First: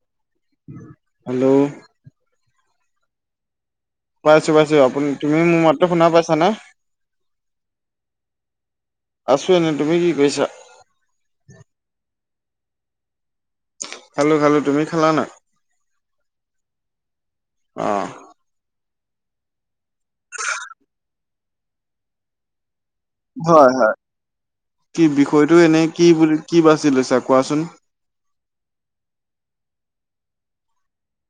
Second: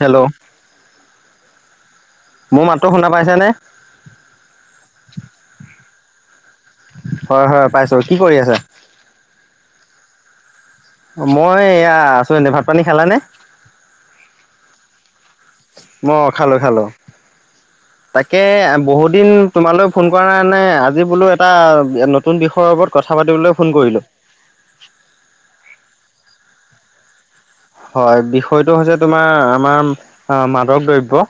Hello. Hello. মোৰ মাতটো শুনা পাইছানে? পাইছোঁ পাইছোঁ আপুনি তুমি মোৰ মাততো শুনা পাইছানে? হয় হয় পাইছো কি কৰি আছা? আছোঁ এনেই তুমি কি কৰিছা? মই এইয়া আছোঁ এনেই, ভাত- পানী খালানে? খালোঁ খালোঁ, তুমি খালা নে নাই? মই খালোঁ খালোঁ। অহ। তাকে বহুত দিন তোমালৈ ফোন কৰা নাই নে, আজি বোলো এটা নতুন বিষয়ৰ ওপৰত কথা পাতিবলৈ হয় ফোন হয়। কৰিলোঁ। কি বিষয়টো এনেই কি বুলি, কি বাচি লৈছা কোৱাচোন? হয়, বিষয়টো হৈছে, তোমাৰ আমাৰ মাদক দ্ৰব্য।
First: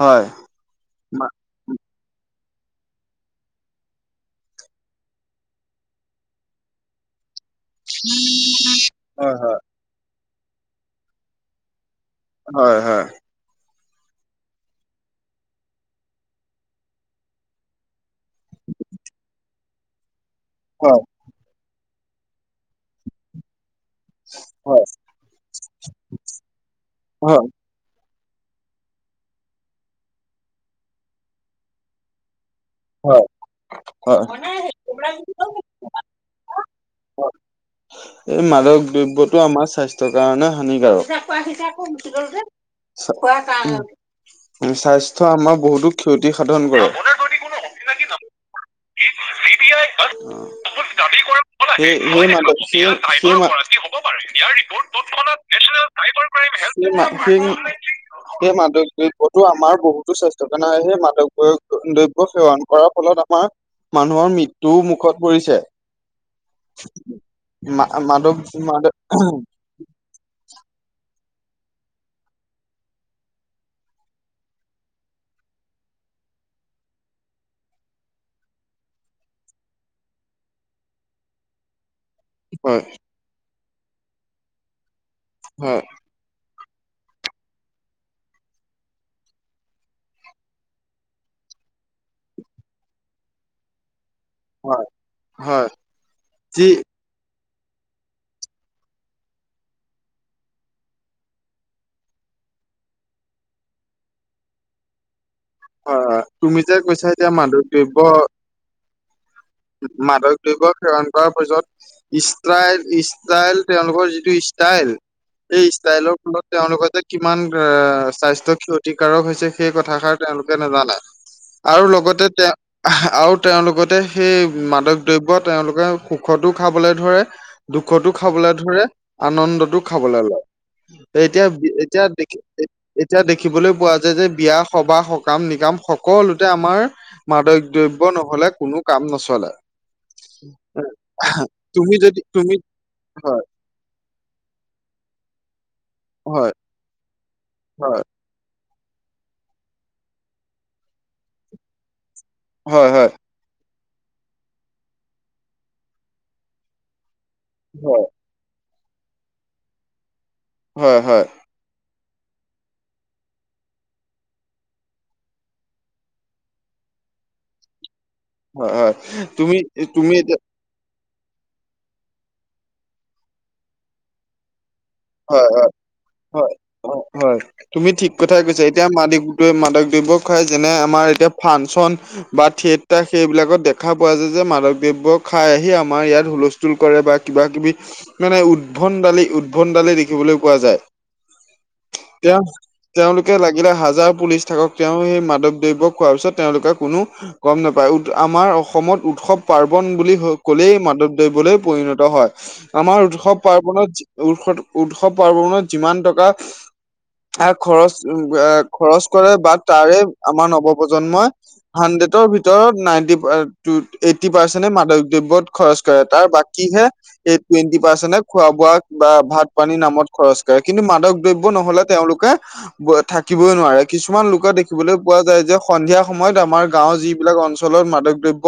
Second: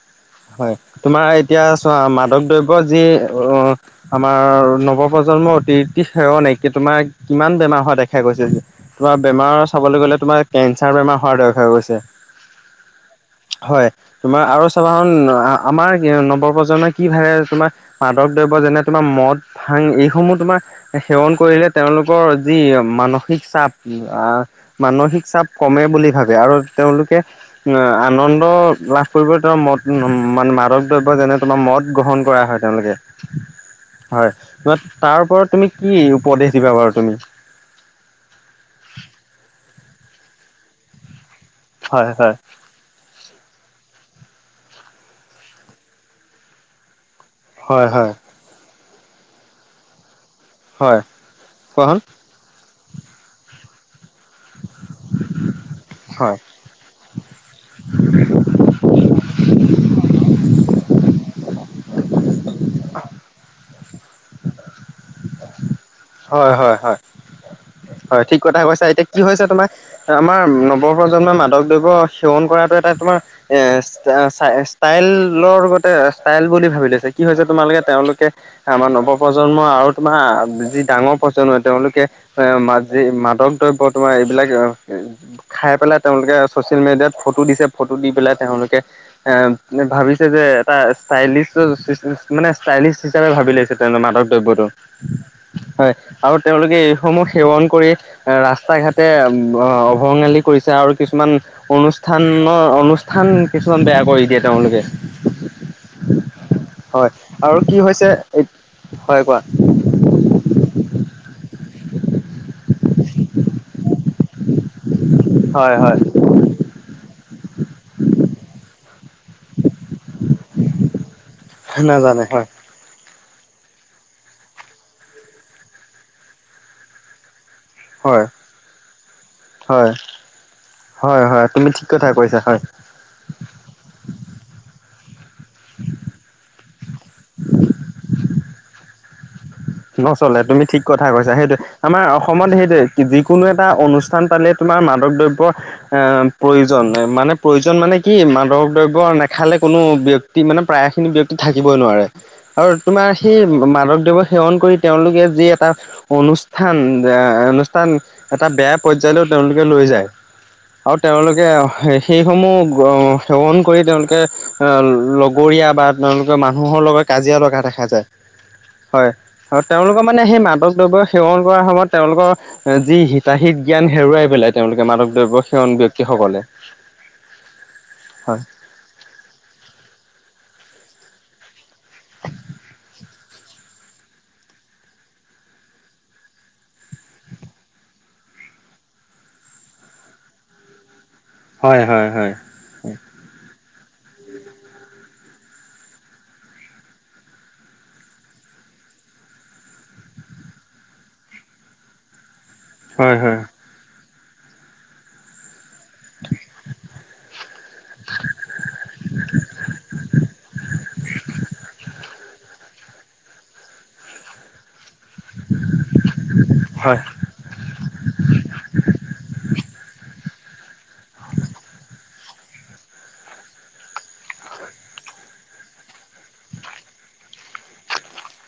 হয়। হয়, হয় তোমাৰ এতিয়া চোৱা, মাদক দ্ৰব্য যি অ' আমাৰ নৱপ্ৰজন্মৰ অতিথি সেৱ নাই কি তোমাৰ কিমান বেমাৰ হোৱা দেখা গৈছে, তোমাৰ হয় বেমাৰ চাবলৈ গ'লে তোমাৰ কেঞ্চাৰ বেমাৰ হোৱা দেখা গৈছে। হয় হয়। হয়, তোমাৰ আৰু চাবাচোন আমাৰ নৱপ্ৰজন্মই কি ভাবে তোমাৰ মাদক দ্ৰব্য যেনে-তোমাৰ মদ, ভাং, এইসমূহ তোমাৰ হয় সেৱন কৰিলে তেওঁলোকৰ যি মানসিক চাপ হয়। মানসিক চাপ কমে বুলি ভাবে আৰু তেওঁলোকে হয় আনন্দ লাভ কৰিব তেওঁ মত উম, মানে মাদক দ্ৰব্য যেনে, তোমাৰ মদ গ্ৰহণ কৰা হয় তেওঁলোকে হয় হয়। তোমাৰ তাৰ ওপৰত তুমি কি উপদেশ দিবা বাৰু তুমি? এই মাদক দ্ৰব্যটো আমাৰ স্বাস্থ্যৰ কাৰণে হানিকাৰক। হয় হয় [unintelligible] স্বাস্থ্যৰ আমাৰ বহুতো ক্ষতি সাধন কৰে। হয় হয়। চি বি আই হয়। কোৱাচোন [unintelligible] ইয়াৰ ৰিপৰ্ট টতখনাত নেশ্যনেল হয় চাইবাৰ ক্ৰাইম হেল্প সেই মাদক দ্ৰব্যতো আমাৰ বহুতো স্বাস্থ্য কাৰনে সেই মাদক দ্ৰব্য সেৱন কৰাৰ ফলত আমাৰ মানুহৰ মৃত্যুও মুখত পৰিছে। হয় হয় হয় মা- হয় মাদক ঠিক কথা কৈছা মাদক এতিয়া কি হৈছে তোমাৰ? আমাৰ নৱপ্ৰজন্মই মাদক দ্ৰব্য সেৱন কৰাটো এটা তোমাৰ এ ষ্টাইলৰ লগতে ষ্টাইল বুলি ভাবি লৈছে কি হৈছে তোমালোকে তেওঁলোকে আমাৰ নৱপ্ৰজন্মই আৰু তোমাৰ যি ডাঙৰ প্ৰজন্ম তেওঁলোকে এ ম হয় যি মাদক দ্ৰব্য তোমাৰ এইবিলাক খাই হয় পেলাই তেওঁলোকে ছ'চিয়েল মিডিয়াত ফটো দিছে, ফটো দি পেলাই তেওঁলোকে এ ভাবিছে যে এটা ষ্টাইলিছ মানে ষ্টাইলিছ হিচাপে ভাবি লৈছে। তে মাদক দ্ৰব্যটো হয় হয় আৰু যি তেওঁলোকে এইসমূহ সেৱন কৰি এ ৰাস্তা ঘাটে অভঙালী কৰিছে আৰু কিছুমান অনুষ্ঠানৰ অনুষ্ঠান কিছুমান বেয়া কৰি দিয়ে তেওঁলোকে। হয় হয় তুমি যে কৈছা হয় এতিয়া আৰু মাদক কি দ্ৰব্য হৈছে এই হয় কোৱা? মাদক দ্ৰব্য সেৱন কৰাৰ পিছত, ইষ্টাইল ইষ্টাইল তেওঁলোকৰ যি যিটো ষ্টাইল, সেই হয় হয় ষ্টাইলৰ ফলত তেওঁলোকৰ যে কিমান স্বাস্থ্য ক্ষতি ক্ষতিকাৰক হৈছে, সেই কথাষাৰ তেওঁলোকে নাজানে। আৰু নাজানে লগতে হয় তেওঁ আহ আৰু তেওঁলোকতে সেই মাদক দ্ৰব্য তেওঁলোকে সুখতো খাবলৈ ধৰে দুখতো হয় খাবলৈ ধৰে, আনন্দটো হয় খাবলৈ লয়। হয় এতিয়া হয় তুমি ঠিক এতিয়া কথা দে কৈছা হয় এতিয়া দেখিবলৈ পোৱা যায় যে বিয়া সভা সকাম-নিকাম সকলোতে আমাৰ মাদক দ্ৰব্য নহ'লে কোনো কাম নচলে। নচলে তুমি ঠিক কথা কৈছা সেইটোৱে। তুমি আমাৰ যদি অসমত তুমি সেইটো, হয় যিকোনো এটা অনুষ্ঠান পাতিলে তোমাৰ মাদক দ্ৰব্য এ হয় প্ৰয়োজন, মানে প্ৰয়োজন মানে হয় কি মাদক দ্ৰব্য খালে কোনো ব্যক্তি মানে প্ৰায় খিনি ব্যক্তি থাকিবই নোৱাৰে আৰু হয় তোমাৰ হয় সেই মাদক দ্ৰব্যৰ সেৱন কৰি তেওঁলোকে যি এটা অনুষ্ঠান এহ অনুষ্ঠান হয় এটা বেয়া পৰ্যায়লৈও তেওঁলোকে লৈ যায়, আৰু হয় হয় তেওঁলোকে সেইসমূহ সেৱন কৰি তেওঁলোকে এ লগৰীয়া বা তেওঁলোকে মানুহৰ লগত কাজিয়া লগা দেখা যায় হয়। আৰু তেওঁলোকৰ মানে সেই মাদকদ্ৰব্যৰ সেৱন কৰাৰ সময়ত তেওঁলোকৰ যি হিতাহিত জ্ঞান হেৰুৱাই পেলাই তেওঁলোকে মাদক দ্ৰব্য হয় সেৱন হয় ব্যক্তিসকলে হয় হয় হয় তুমি ঠিক হয়। কথাই কৈছা এতিয়া ম মাদক দ্ৰব্য খাই যেনে আমাৰ এতিয়া ফাংচন বা থিয়েটাৰ সেইবিলাকত দেখা পোৱা যায় যে মাদক দ্ৰব্য খাই আহি আমাৰ ইয়াত হুলস্থ কৰে বা কিবা কিবি, মানে উদভণ্ডালী উদভণ্ড দালি দেখিবলৈ পোৱা যায়। হয় হয় তে হয় তেওঁলোকে লাগিলে হাজাৰ পুলিচ থাকক তেওঁ সেই মাদক দ্ৰব্য খোৱাৰ পিছত তেওঁলোকে কোনো গম নাপায়। উ আমাৰ অসমত উৎসৱ পাৰ্বন বুলি কলেই মাদক দ্ৰব্যলৈ পৰিণত হয়। আমাৰ হয় উৎসৱ হয়। পাৰ্বনত, উৎস উৎসৱ পাৰ্বনত যিমান টকা আৰু খৰচ এ খৰচ কৰে বা তাৰে আমাৰ নৱপ্ৰজন্মই হাণ্ড্ৰেডৰ ভিতৰত নাইনটি টু এইটি পাৰ্চেন্টে মাদ দ্ৰব্যত খৰচ কৰে, তাৰ বাকীহে এই টুৱেণ্টি পাৰ্চেন্ট খোৱা বোৱা বা ভাত পানীৰ নামত খৰচ কৰে, কিন্তু মাদক দ্ৰব্য নহ'লে তেওঁলোকে থাকিবই নোৱাৰে। কিছুমান লোকে দেখিবলৈ পোৱা যায় যে সন্ধিয়া সময়ত আমাৰ গাঁওৰ যিবিলাক অঞ্চলত মাদক দ্ৰব্য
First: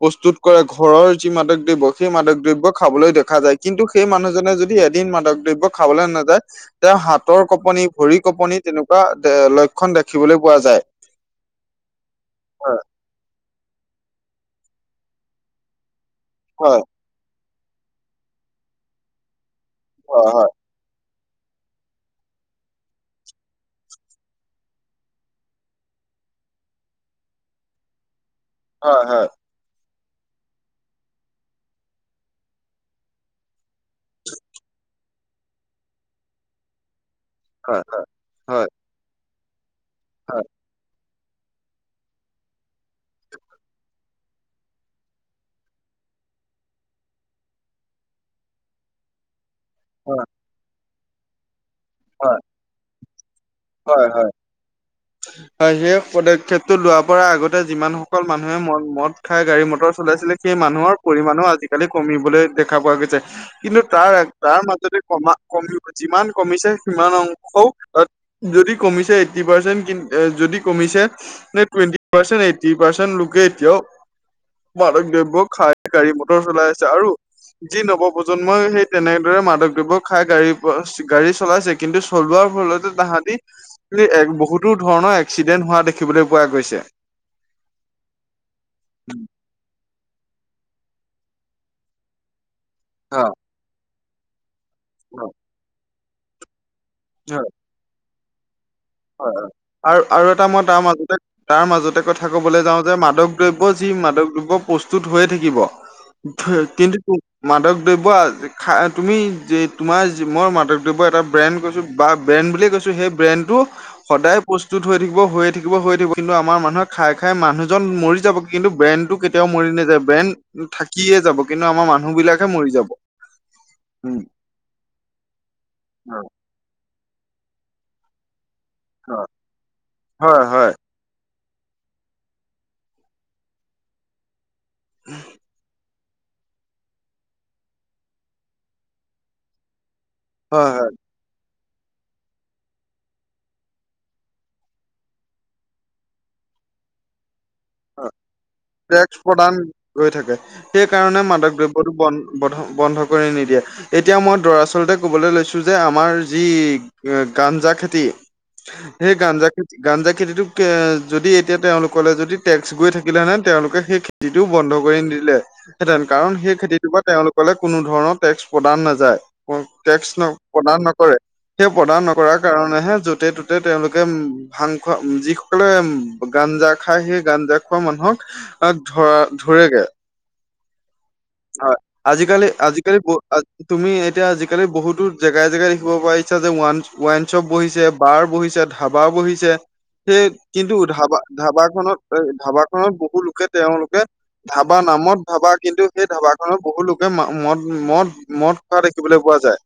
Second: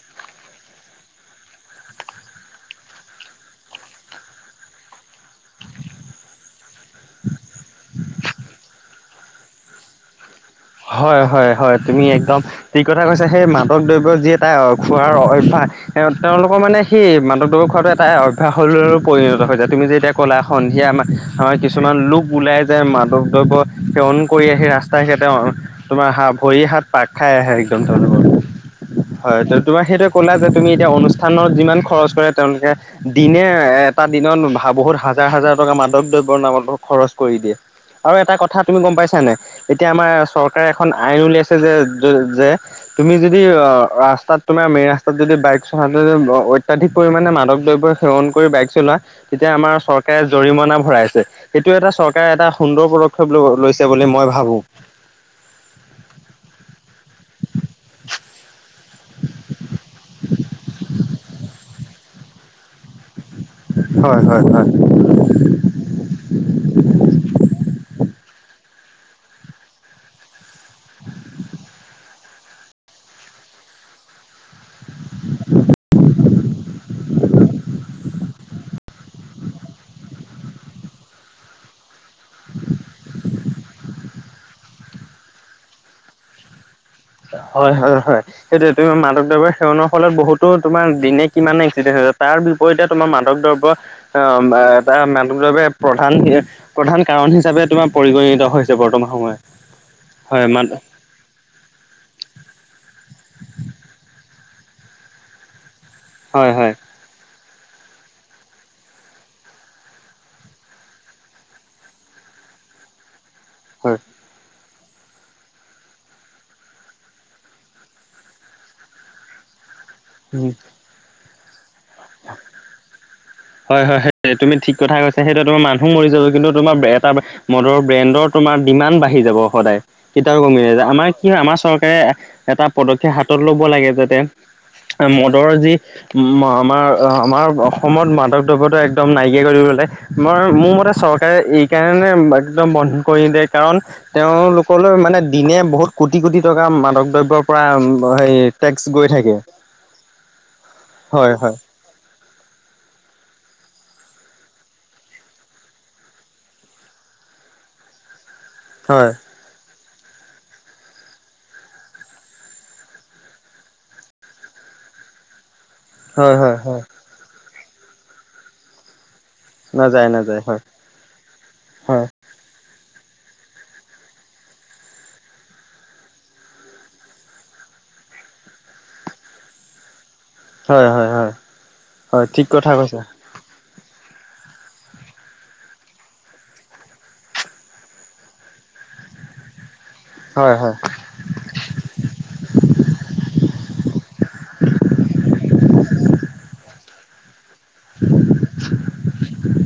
প্ৰস্তুত কৰে ঘৰৰ যি মাদক দ্ৰব্য সেই মাদক দ্ৰব্য খাবলৈ দেখা যায় কিন্তু সেই মানুহজনে যদি এদিন মাদক দ্ৰব্য খাবলৈ নাযায়, তেওঁ হাতৰ কপনি, ভৰি কপনি তেনেকুৱা লক্ষ খন দেখিবলৈ পোৱা যায়। হয়-হয়-হয় তুমি একদম হয়, ঠিক থা কৈছা। সেই মাদক দ্ৰব্য যি এটা খোৱাৰ অভ্যাস তেওঁলোকৰ মানে হয়, সেই মাদক দ্ৰব্য খোৱাটো এটা অভ্যাসলৈ পৰিণত হৈ যায়। তুমি যে এতিয়া হয়, কলা হয়, সন্ধি আমাৰ আমাৰ কিছুমান লোক ওলাই যায় মাদক দ্ৰব্য সেৱন কৰি আহি ৰাস্তাৰে ঘাতে তোমাৰ হাত ভৰি হাত পাক খাই আহে একদম তেওঁলোকৰ হয়। তোমাৰ সেইটো ক'লা যে তুমি এতিয়া অনুষ্ঠানত যিমান খৰচ কৰে তেওঁলোকে দিনে এটা দিনত বহুত হাজাৰ হাজাৰ টকা মাদক দ্ৰব্যৰ নামত খৰচ কৰি দিয়ে। হয় হয়। আৰু এটা কথা তুমি গম পাইছানে? এতিয়া আমাৰ হয়, হয়, চৰকাৰে এখন আইন উলিয়াইছে যে-যে-যে তুমি যদি অ ৰাস্তাত তোমাৰ মেইন ৰাস্তাত যদি বাইক চলাদি অত্যাধিক পৰিমাণে মাদক দ্ৰব্য সেৱন কৰি বাইক চলোৱা, তেতিয়া আমাৰ হয়, চৰকাৰে জৰিমনা ভৰাইছে। সেইটো এটা চৰকাৰে হয়, এটা সুন্দৰ পদক্ষেপ ল লৈছে হয়, বুলি হয়। মই ভাবো। হয়, সেই পদক্ষেপটো লোৱা পৰা আগতে যিমানসকল মানুহে মদ-মদ খাই গাড়ী, মটৰ চলাইছিলে, সেই মানুহৰ পৰিমাণো আজিকালি কমিবলৈ দেখা পোৱা গৈছে, কিন্তু হয় হয় তাৰ-তাৰ হয়। মাজতে কমা-কমি যিমান কমিছে সিমান অংশও যদি কমিছে এইট্টি পাৰ্চেন্ট যদি কমিছে, টোৱেন্তী পাৰ্চেন, এইটি পাৰ্চেন লোকে এতিয়াও মাদক দ্ৰব্য খাই গাড়ী, মটৰ চলাই আছে, আৰু যি নৱপ্ৰজন্মই সেই তেনেদৰে মাদক দ্ৰৱ্য খাই গাড়ী, গাড়ী চলাইছে কিন্তু, চলোৱাৰ ফলতে তাহাঁতি [unintelligible] বহুত তো, ধৰণৰ এক্সিডেণ্ট হোৱা দেখিবলৈ পোৱা গৈছে। হয়, হয়, হয়, সেইটোয়ে তোমাৰ মাদক দ্ৰৱ্য সেৱনৰ ফলত বহুতো তোমাৰ দিনে কিমানে এক্সিডেন্ট হৈ য তাৰ বিপৰীতে তোমাৰ অ'। মাদক দ্ৰব্য আ, এটা মাদক দ্ৰব্য প্ৰধান প্ৰধান কাৰণ হিচাপে তোমাৰ পৰিগণিত হৈছ হয়, হয়, আৰু-আৰু এটা মই তাৰ মাজতে তাৰ মাজতে কথা ক'বলৈ যাওঁতে মাদক দ্ৰব্য যি, মাদক দ্ৰব্য প্ৰস্তুত হৈয়ে থাকিব। হয় হয় [unintelligible] কিন্তু মাদক দ্ৰব্য খা-তুমি যে, তোমাৰ মই মাদক দ্ৰব্য এটা ব্ৰেণ্ড কৈছোঁ বা ব্ৰেণ্ড বুলিয়েই কৈছোঁ সেই ব্ৰেণ্ডটো হয়। সদায় প্ৰস্তুত হৈ থাকিব, হৈয়ে থাকিব, হৈ থাকিব, কিন্তু আমাৰ মানুহে খাই, খাই মানুহজন মৰি যাব কিন্তু ব্ৰেণ্ডটো কেতিয়াও মৰি নাযায়। উম ব্ৰেণ্ড থাকিয়ে যাব, কিন্তু আমাৰ মানুহ বিলাকহে মৰি যাব। হয়, হয়, উম সে তুমি ঠিক কথা কৈছা, সেইটোৱে তোমাৰ মানুহ মৰি যাব, হয় কিন্তু তোমাৰ এটা মদৰ ব্ৰেণ্ডৰ তোমাৰ ডিমাণ্ড বাঢ়ি যাব সদায়, কেতিয়াও হয় কমি হয় নেযায় আমাৰ কি আমাৰ চৰকাৰে এটা পদক্ষেপ হাতত ল'ব লাগে যাতে মদৰৰ যি উম, আমাৰ-আমাৰ অসমত মাদক দ্ৰব্যটো একদম নাইকিয়া কৰি দিব লাগে। মই হয় মোৰ হয় হয়, মতে চৰকাৰে এই কাৰণে একদম বন্ধ কৰি নিদিয়ে কাৰণ তেওঁলোকলৈ মানে দিনে বহুত কোটি, কোটি টকা মাদক দ্ৰব্যৰ পৰা হয়। হেই টেক্স গৈ থাকে। হয়, হয়। ক'তো বন-বন্ধ-বন্ধ কৰি নিদিয়ে। এতিয়া মই দৰাচলতে ক'বলৈ লৈছো যে, আমাৰ যি গাঞ্জা খেতি হয় সেই গাঞ্জা খেতি, গাঞ্জা খেতিটোক যদি এতিয়া তেওঁলোকলে যদি টেক্স গৈ থাকিলে হেঁতেন, তেওঁলোকে সেই খেতিতো বন্ধ কৰি নিদিলেহেঁতেন কাৰণ, হয় সেই হয় হয় খেতিটোৰ পৰা তেওঁলোক লে, কোনো ধৰণৰ টেক্স প্ৰদান নাযায়, টেক্স নাযায় নাযায় হয় ন-প্ৰদান নকৰে। সেই প্ৰদান হয় নকৰাৰ কাৰণেহে য'তে, ত'তে তেওঁলোকে উ ভাং খোৱা যিসকলে উম, গাঞ্জা খায় সেই গাঞ্জা খোৱা মানুহক আ, ধৰ-ধৰেগে। হয়, হয়, হয়। হয়, হয় আজিকালি, ঠিক কথা আজিকালি কৈছা ব-আজি তুমি এতিয়া আজিকালি বহুতো জেগাই, জেগাই দেখিব পাইছা যে, ওৱা-ৱাইন শ্বপ বহিছে বাৰ বহিছে, ধাবা বহিছে, সেই হয় হয় কিন্তু ধাবা ধাবা খনত, ধাবা খনত বহুলোকে তেওঁলোকে ধাবা নামত, ধাবা কিন্তু সেই ধাবাখনত বহু লোকে ম-মদ-মদ-মদ খোৱা দেখিবলৈ পোৱা যায়।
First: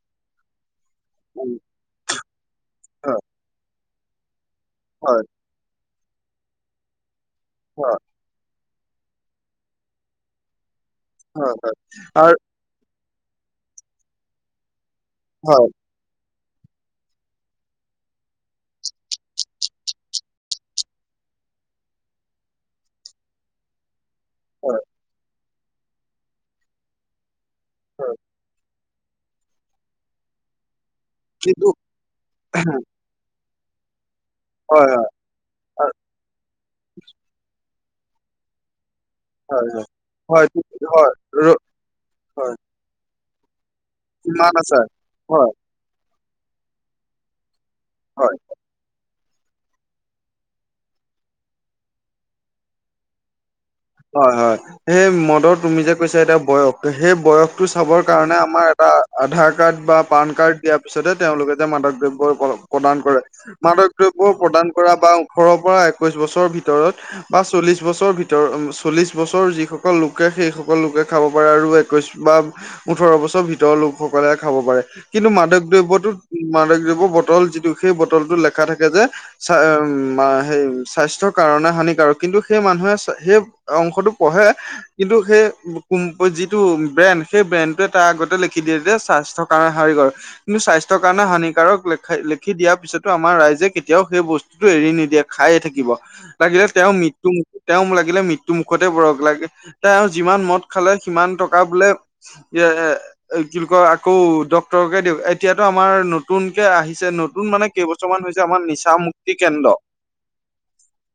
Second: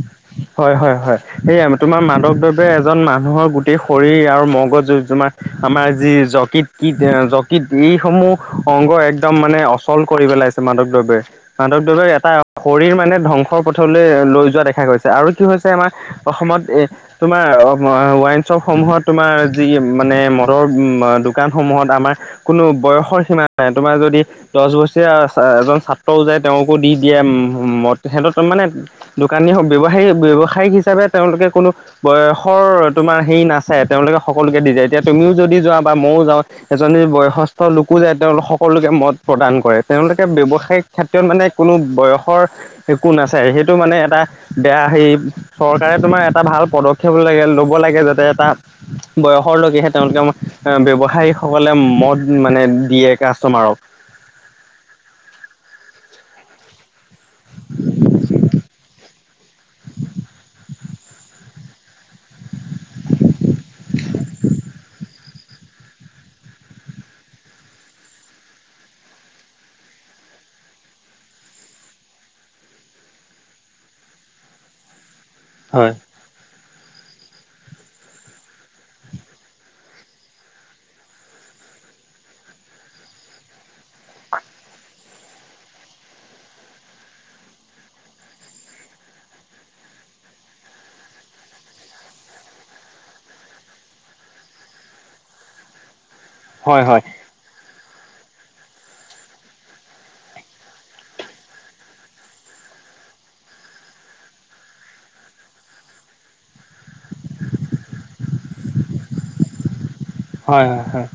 হয়, হয়, হয়, উম, সেয়া তোমাৰ মাদক দ্ৰব্যয়ে এজন হয়, মানুহৰ গোটেই শৰীৰ আৰু মগজ হয়, তোমাৰ-আমাৰ যি যকৃত-কৃত-যকৃত হয়, এইসমূহ অংগ একদম মানে অচল কৰি পেলাইছে, মাদকদ্ৰৱে, হয়, হয় মাদকদ্ৰৱে এটা আৰু শৰীৰ মানে ধ্বংসৰ পথলৈ লৈ যোৱা দেখা গৈছে, আৰু কি হৈছে হয়, আমাৰ অসমত এ তোমাৰ ৱাইন শ্বপসমূহত তোমাৰ যি মানে মদৰ দোকানসমূহত আমাৰ কোনো বয়সৰ সীমা নাই তোমাৰ যদি দহ হয়, বছৰীয়া এজন ছাত্ৰও যায় তেওঁকো দি দিয়ে উ মদ হয় হেহতক মানে দোকানী ব্যৱসায়ী ব্যৱসায়িক হিচাপে তেওঁলোকে কিন্তু কোনো বয়সৰ তোমাৰ হেৰি না চায় তেওঁলোকে সকলোকে দি যায় হয়, এতিয়া হয়, তুমিও যদি যোৱা বা আৰু- মইও যাও। এজনী বয়সস্থ লোকো যায় তেওঁলোক সকলোকে মদ প্ৰদান হয়, কৰে হয়, তেওঁলোকে হয়, ঠিক- ব্যৱসায়িক হয়, ক্ষেত্ৰত মানে ৰ- কোনো বয়সৰ হয়, একো নাচায় সেইটো মানে এটা কিমান আছা বয়া হেৰি হয়, চৰকাৰে তোমাৰ এটা ভাল পদক্ষেপ লাগে লব লব লাগে হয়। যাতে এটা বয়সৰ লৈকেহে তেওঁলোকে ব্যৱসায়ীসকলে মদ মানে দিয়ে কাষ্টমাৰক। হয় হয়। সেই মদৰ তুমি যে কৈছা এতিয়া বয়স সেই বয়সতটো চাবৰ কাৰণে আমাৰ এটা আধাৰ কাৰ্ড বা পান কাৰ্ড দিয়াৰ পিছতহে তেওঁলোকে যে মাদক দ্ৰব্য কৰক। প্ৰদান কৰে মাদক দ্ৰব্য প্ৰদান কৰা বা ওঠৰৰ পৰা একৈশ বছৰৰ ভিতৰত বা চল্লিশ বছৰ ভিতৰ উম চল্লিছ বছৰ যিসকল লোকে সেইসকল লোকে খাব পাৰে আৰু একৈছ বা ওঠৰ বছৰ ভিতৰৰ লোকসকলে খাব পাৰে কিন্তু মাদক হয় দ্ৰব্যটোত মাদক দ্ৰব্যৰ বটল যিটো সেই বটলটোত লেখা থাকে যে, চা উ মা হেৰি স্বাস্থ্যৰ কাৰণে হানিকাৰক কিন্তু সেই মানুহে সেই অংশটো পঢ়ে কিন্তু সেই কোম যিটো ব্ৰেণ্ড সেই ব্ৰেণ্ডটোৱে তাৰ আগতে লিখি দিয়ে যে স্বাস্থ্য কাৰ হাৰিকৰ কিন্তু স্বাস্থ্য কাৰণে হানিকাৰক লে লিখি দিয়াৰ পিছতো আমাৰ ৰাইজে কেতিয়াও সেই বস্তু টো এৰি নিদিয়ে খায়ে থাকিব লাগিলে হয় তেওঁৰ হয় মৃত্যু মু তেওঁ লাগিলে মৃ টু মুখতে পৰক লাগে তেওঁ যিমান মদ খালে সিমান টকা বোলে এ কি বুলি কয় আকৌ ডক্তৰকে দিয়ক এতিয়াতো আমাৰ নতুনকে আহিছে নতু তুন মানে কেইবছৰমান হৈছে আমাৰ নিচা মুক্তি কেন্দ্ৰ হয় হয় হয়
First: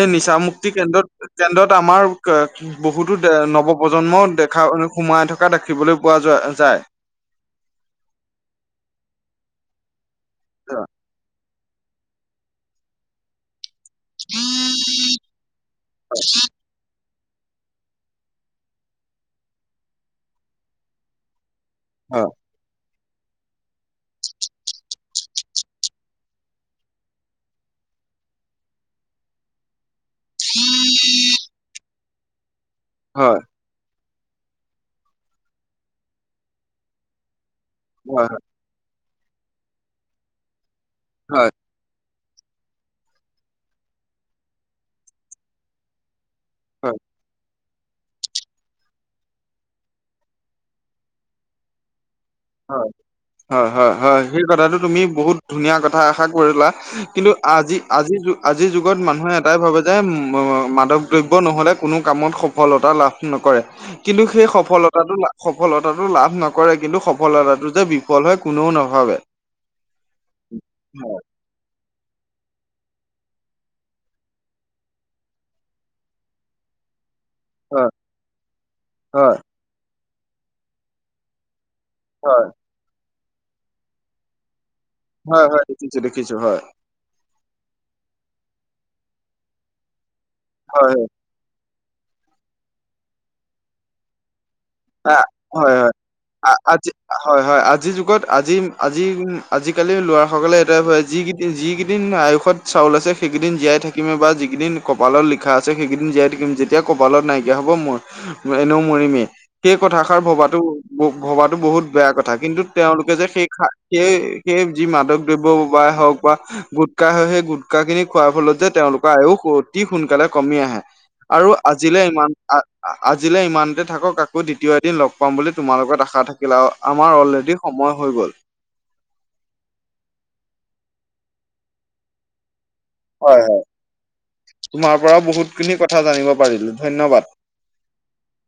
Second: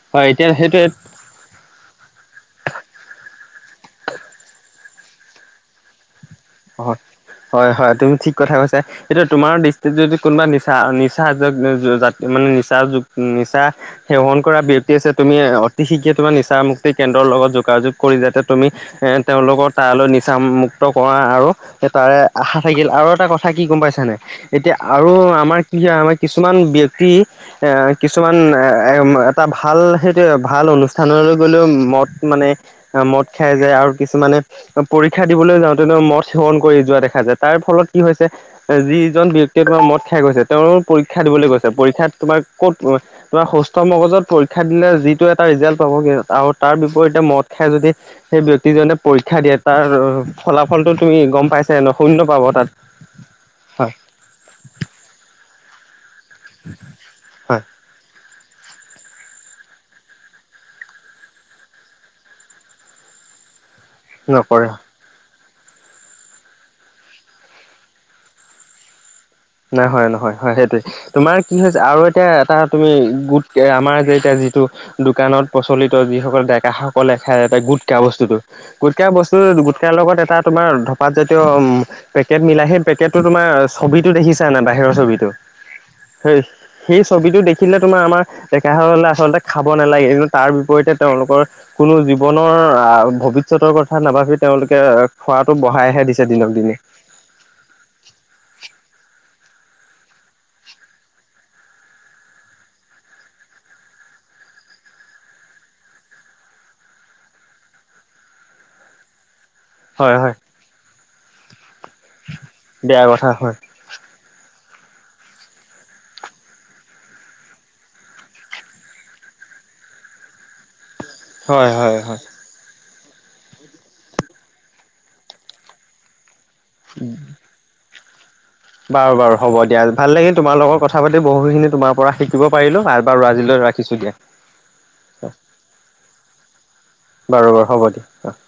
এই হয় নিচা এতিয়া মুুক্তি সেইটোৱে কেন্দ্ৰত কেন্দ্ৰত আমাৰ এ বহুতো এ নৱ প্ৰজন্মও দেখা সোমাই থকা দেখিবলে পোৱা যোৱা যায়। হয়। হয় হয় তুমি ঠিক কথা কৈছা এতিয়া তোমাৰ দৃষ্টিত যদি কোনোবা নিচা নিচা যা যা যাক মানে নিচা যু নিচা সেৱন কৰা ব্যক্তি আছে তুমি অতি শীঘ্ৰে তোমাৰ নিচা মুক্তি কেন্দ্ৰৰ লগত যোগাযোগ কৰি যাতে তুমি এ তেওঁলোকৰ তালৈ নিচা মুুক্ত কৰা আৰু তাৰে হয় আশা থাকিল আৰু এটা কথা কি গম পাইছানে এতিয়া আৰু আমাৰ কি হয় আমাৰ কিছুমান ব্যক্তি এ কিছুমান এ এ এটা ভাল সে এই ভাল অনুষ্ঠানলৈ গ'লেও মদ মানে মদ হয় খাই যায় আ কিছুমানে পৰীক্ষা দিবলৈ যাওঁতে ন মদ সেৱন কৰি যোৱা দেখা যায় তাৰ ফলত কি হৈছে, হয় যিজন ব্যক্তিয়ে তোমাৰ মদ খাই গৈছে তেওঁ পৰীক্ষা দিবলৈ হয় গৈছে পৰীক্ষাত তোমাৰ ক'ত তোমাৰ সুস্থ মগজত পৰীক্ষা দিলে যিটো এটা ৰিজাল্ট পাব আৰু তাৰ হয় বিপৰীতে মদ খাই যদি সেই ব্যক্তিজনে পৰীক্ষা দিয়ে তাৰ ফলাফলটো সি গম পাইছাই ন শূন্য পাব তা হয় হয় হয় সেই কথাটো তুমি বহুত ধুনীয়া কথা এষাৰ কৰিলা, কিন্তু হয় আজি আজি যুগ আজিৰ যুগত মানুহে এটাই ভাবে যে মাদক দ্ৰব্য নহ'লে কোনো কামত সফলতা লাভ নকৰে কিন্তু সেই নকৰে। সফলতাটো সফলতাটো লাভ নকৰে কিন্তু সফ সফলতাটো যে বিফল হয় কোনেও নাভাবে। নাই হয়, নহয়, হয় সেইটোয়ে হয় তোমাৰ কি হৈছে আৰু এতিয়া এটা তুমি গোট আমাৰ যে এতিয়া যিটো- দোকানত প্ৰচলিত যিসকল ডেকাসকলে খাই হয় গোটকা বস্তুতো, গোটকা হয় বস্তুতো তাৰ লগত এটা তোমাৰ ধপাতজাতীয় পেকেট হয় মিলাই, সেই পেকেটটো তোমাৰ ছবিটো দেখিছা? তেনে [unintelligible] বাহিৰৰ ছবিত হয়, হয় দেখিছোঁ, দেখিছোঁ হয়। সেই ছবিটো দেখিলে তোমাৰ আমাৰ ডেকাসকলে আচলতে খাব নালাগে, কিন্তু তাৰ বিপৰীতে হয় তেওঁলোকৰ কোনো জীৱনৰ ভৱিষ্যতৰ কথা নাভাবি তেওঁলোকে আ খোৱাটো হয় হয় বঢ়াইহে দিছে আ দিনক দিনে। আজি হয়, হয়, আজিৰ যুগত আজি, আজি, আজি, কালি ল'ৰা সকলে এটাই ভাবে, যি যিকেইদিন আয়ুসত চাউল আছে সেইকেইদিন জীয়াই থাকিমে বা যিকেইদিন কপালত লিখা আছে সেইকেইদিন জীয়াই থাকিম। যেতি এতিয়া কপালত নাইকিয়া হ'ব মই এনেও মৰিমেই। সেই হয় কথাষাৰ হয় ভবাতো, ভবাতো বহুত বেয়া কথা। কিন্তু বেয়া তেওঁলোকে যে কথা সেই হয় খা সেই, সেই যি মাদক দ্ৰব্যই হওঁক বা গোটকাই হওঁক সেই গোটকা খিনি খোৱাৰ ফলত যে তেওঁলোক লতাও [unintelligible] অতি সোনকালে কমি আহে। আৰু হয় হয় আজিলৈ হয় ইমান আ [unintelligible] আজিলে ইমানতে থাকক। আকৌ দ্বিতীয় এদিন লগ পাম বুলি তোমাৰ লগত আশা থাকিল আৰু আমাৰ অলৰেডি সময় হৈ গ'ল। বাৰু, বাৰু হ'ব দিয়া, ভাল লাগিল তোমাৰ লগত কথা পাতি। বহুখিনি তোমাৰ পৰা শিকিব পাৰিলো। বাৰু হয় হয়। আজিলৈ ৰাখিছোঁ দিয়া। তোমাৰ পৰা বহুত খিনি কথা জানিব পাৰিলোঁ ধন্যবাদ। বাৰু, বাৰু হ'ব দিয়া। [inaudible]